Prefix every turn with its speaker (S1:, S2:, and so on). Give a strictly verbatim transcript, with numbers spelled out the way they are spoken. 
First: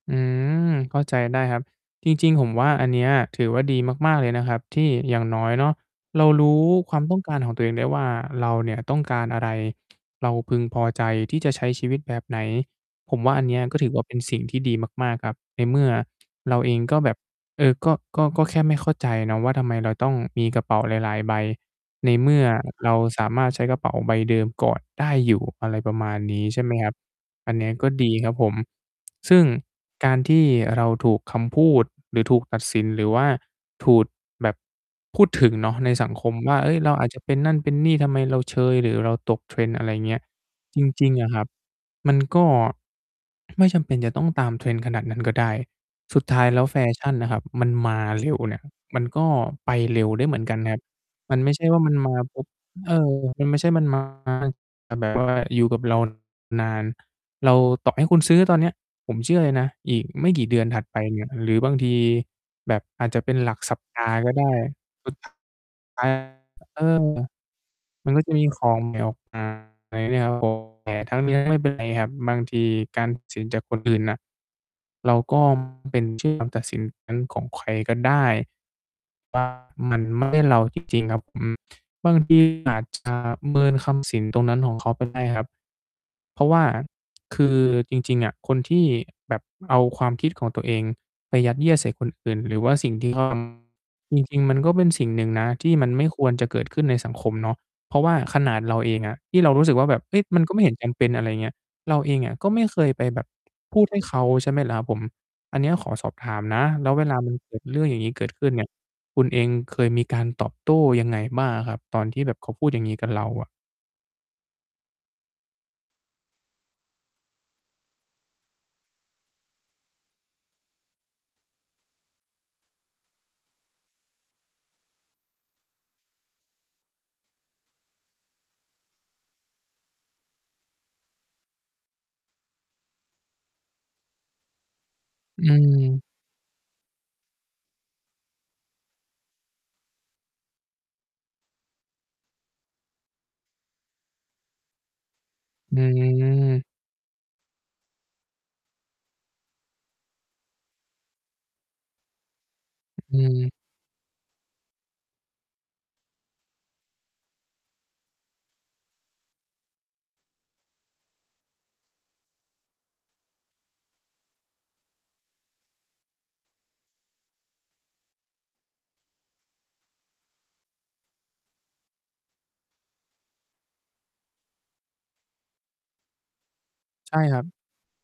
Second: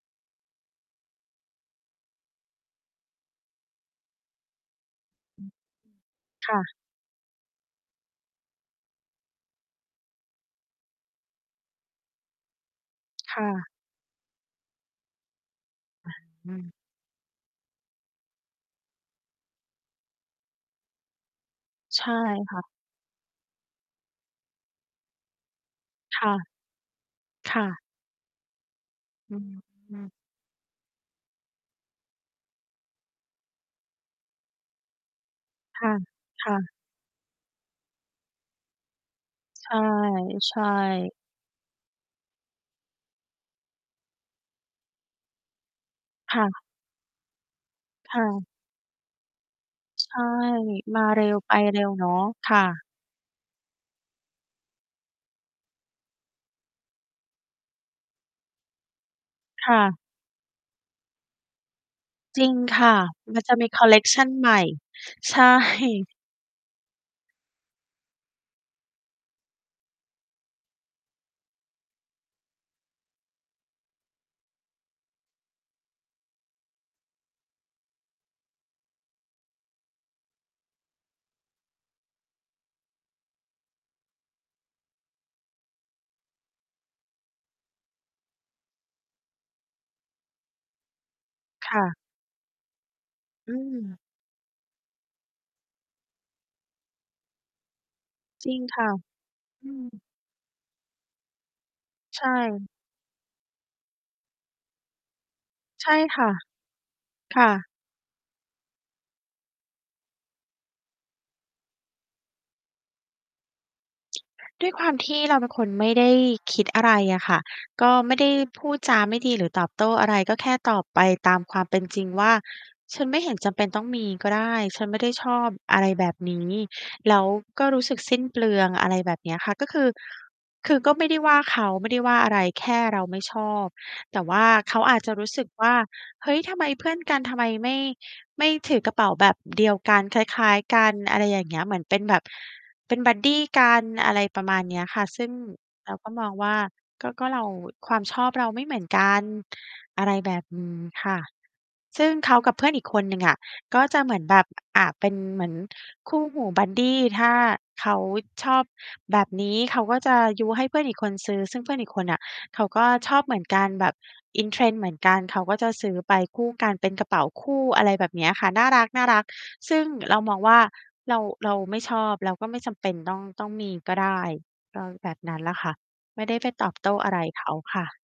S1: อืม เข้าใจได้ครับ จริง ๆ ผมว่าอันเนี้ยถือว่าดีมาก ๆ เลยนะครับ ที่อย่างน
S2: อ
S1: ้
S2: ื
S1: อย
S2: อ
S1: เนาะ เราร
S2: ค
S1: ู
S2: ่
S1: ้
S2: ะ
S1: ความต้องการของตัวเองได้ว่า เราเนี่ยต้องการอะไร เราพึงพอใจที่จะใช้ชีวิตแบบไหน ผมว่า
S2: ค
S1: อั
S2: ่
S1: นเนี้ย
S2: ะ
S1: ก็ถือว่าเป็นสิ่งที่ดีมาก ๆ ครับ ในเมื่อ
S2: อา อ
S1: เร
S2: ื
S1: าเอ
S2: ม
S1: งก็แบบ เออ ก็ ก็ ก็แค่ไม่เข้าใจนะว่าทำไมเราต้องมีกระเป๋าหลาย ๆ ใบ
S2: ใช
S1: ใน
S2: ่
S1: เมื่อ
S2: ค่ะ
S1: เราสามารถใช้กระเป๋าใบเดิมกอดได้อยู่ อะไรประมาณ
S2: ค่ะ
S1: นี้ใช่ไหมครับ อั
S2: ค
S1: นเ
S2: ่
S1: นี้ย
S2: ะ
S1: ก็ดีครับผม ซ
S2: อื
S1: ึ่งก
S2: ม
S1: ารที่เราถูกคำพูดหรือถูกตัดสิน หรือว่าถูด แบบ พูดถึงเนาะ
S2: ค
S1: ใ
S2: ่
S1: น
S2: ะ
S1: สังคม
S2: ค
S1: ว
S2: ่
S1: ่า เอ
S2: ะ
S1: ้ย เราอาจจะเป็นนั่นเป็นนี่ ทำไมเราเชยหรือเราตก
S2: ใช
S1: Trend
S2: ่
S1: อะไรอย่างเงี้ย
S2: ใช่
S1: จริง ๆ อะครับ มันก็ ไม่จำเป็นจะต้องตาม Trend ขนาดนั้นก็ได้ สุดท
S2: ค
S1: ้
S2: ่
S1: ายแล้
S2: ะ
S1: วแฟชั่นนะครับมันมา
S2: ค่
S1: เร็ว
S2: ะ
S1: เนี่ย มันก็ไปเร็
S2: ใช
S1: วได
S2: ่
S1: ้เหมือนกันนะครับ
S2: มาเร็
S1: มั
S2: ว
S1: นไม
S2: ไป
S1: ่ใช่ว
S2: เร
S1: ่
S2: ็
S1: าม
S2: ว
S1: ัน
S2: เน
S1: ม
S2: าะ
S1: า ปุ๊บ
S2: ค่ะ
S1: เออ มันไม่ใช่มันมา แบบว่าอยู่กับเรา นาน เรา ต่อให้คุณซื้อตอนเนี้ยผมเชื่อเลยน
S2: ค
S1: ะ
S2: ่ะ
S1: อีกไม่กี่เดือนถัดไปเนี่ย หรือบางที
S2: จริง
S1: แบ
S2: ค
S1: บ
S2: ่ะ
S1: อาจจะเป็
S2: ม
S1: น
S2: ัน
S1: ห
S2: จ
S1: ล
S2: ะ
S1: ัก
S2: มี
S1: สั
S2: ค
S1: ป
S2: อลเล
S1: ด
S2: ก
S1: าห
S2: ช
S1: ์
S2: ั
S1: ก
S2: น
S1: ็ไ
S2: ใ
S1: ด
S2: หม
S1: ้
S2: ่
S1: สุด
S2: ใช
S1: ท
S2: ่
S1: ้าย อ เออ มันก็จะมีของใหม่ออกมา แต่ทั้งนี้ไม่เป็นไรครับ บางทีการตัดสินจากคนอื่นน่ะ เราก็ไม่จำเป็นเชื่อการตัดสินของใครก็ได้ มันไม่ใช่เราจริง ๆ ครับ อืม บางทีอาจจะเมินคำสินตรงนั้นของเขาไปได้ครับ เพราะว่าคือจริง ๆ อะ คนที่แบบเอาความคิดของตัวเองไป
S2: ค่ะ
S1: ยัดเยียดใส่คนอื่นหร
S2: อื
S1: ือว่
S2: ม
S1: า สิ่งที่เขาทำ จริง ๆ มันก็เป็นสิ่งหนึ่งนะที่มันไม่ควรจะเกิดขึ้นในสังคมเนาะ เพราะว่าข
S2: จ
S1: น
S2: ริ
S1: า
S2: ง
S1: ดเร
S2: ค
S1: า
S2: ่
S1: เ
S2: ะ
S1: องอะ ที่เรารู
S2: อ
S1: ้
S2: ื
S1: สึกว่
S2: ม
S1: าแบบ เฮ้ย มันก็ไม่เห็นจำเป็น อะไรอย่างเงี้ย เราเอ
S2: ใ
S1: ง
S2: ช
S1: ก็ไม
S2: ่
S1: ่เคยไปแบบพูดให้เขาใช่ไหมล่ะครับผม? อันเนี้ย
S2: ใ
S1: ข
S2: ช
S1: อ
S2: ่
S1: สอบ
S2: ค่
S1: ถ
S2: ะ
S1: ามนะ แล้วเวลา มัน
S2: ค่
S1: เกิด
S2: ะ
S1: เรื่องอย่างนี้เกิดขึ้นเนี่ย คุณเองเคยมีการตอบโต้ยังไงบ้างอะครับ ตอนที่แบบเขาพูดอย่างนี้กับเราอะ?
S2: ด้วยความที่เราเป็นคนไม่ได้คิดอะไรอะค่ะ ก็ไม่ได้พูดจาไม่ดีหรือตอบโต้อะไร ก็แค่ตอบไปตามความเป็นจริงว่า "ฉันไม่เห็นจำเป็นต้องมีก็ได้ ฉันไม่ได้ชอบอะไรแบบนี้ แล้วก็รู้สึกสิ้นเปลือง" อะไรแบบเนี้ยค่ะ ก็คือ คือก็ไม่ได้ว่าเขา ไม่ได้ว่าอะไร แค่เราไม่ชอบ แต่ว่าเขาอาจจะรู้ส
S1: อ
S2: ึกว่า
S1: ืม
S2: เฮ้ย ทำไมเพื่อนกัน ทำไมไม่ ไม่ถือกระเป๋าแบบเดียวกัน คล้าย ๆ กัน อะไรอย่างเงี้ย เหมือนเป็นแบบ เป็นบัดดีกัน อะไรประมาณเนี้ยค่ะ ซึ่ง
S1: อื
S2: เราก็มองว่า
S1: ม
S2: ก็ ก็เรา ความชอบเราไม่เหมือนกัน อะไรแบบนี้ค่ะ ซึ่งเขากับเพื่อนอีกคนห
S1: อ
S2: น
S1: ื
S2: ึ่งอะ
S1: ม
S2: ก็จะเหมือนแบบ อา เป็นเหมือนคู่หูบัดดี ถ้าเขาชอบแบบนี้เขาก็จะยุให้เพื่อนอีกคนซื้อ ซึ่งเพื่อนอีกคนน่ะ เขาก็ชอบเหมือนกันแบบ In trend เหมือนกันเขาก็จะซื้อไปคู่กันเป็นกระเป๋าคู่ อะไรแบบเนี้ยค่ะ น่ารัก น่ารัก ซึ่งเรามองว่าเรา เราไม่ชอบ เราก็ไม่จำเป็นต้อง ต้องมีก็ได้ ก็แบบนั้นแหละค่ะ ไม่ได้ไปตอบโต้อะ
S1: ใช
S2: ไ
S1: ่
S2: ร
S1: คร
S2: เ
S1: ั
S2: ข
S1: บ
S2: าค่ะ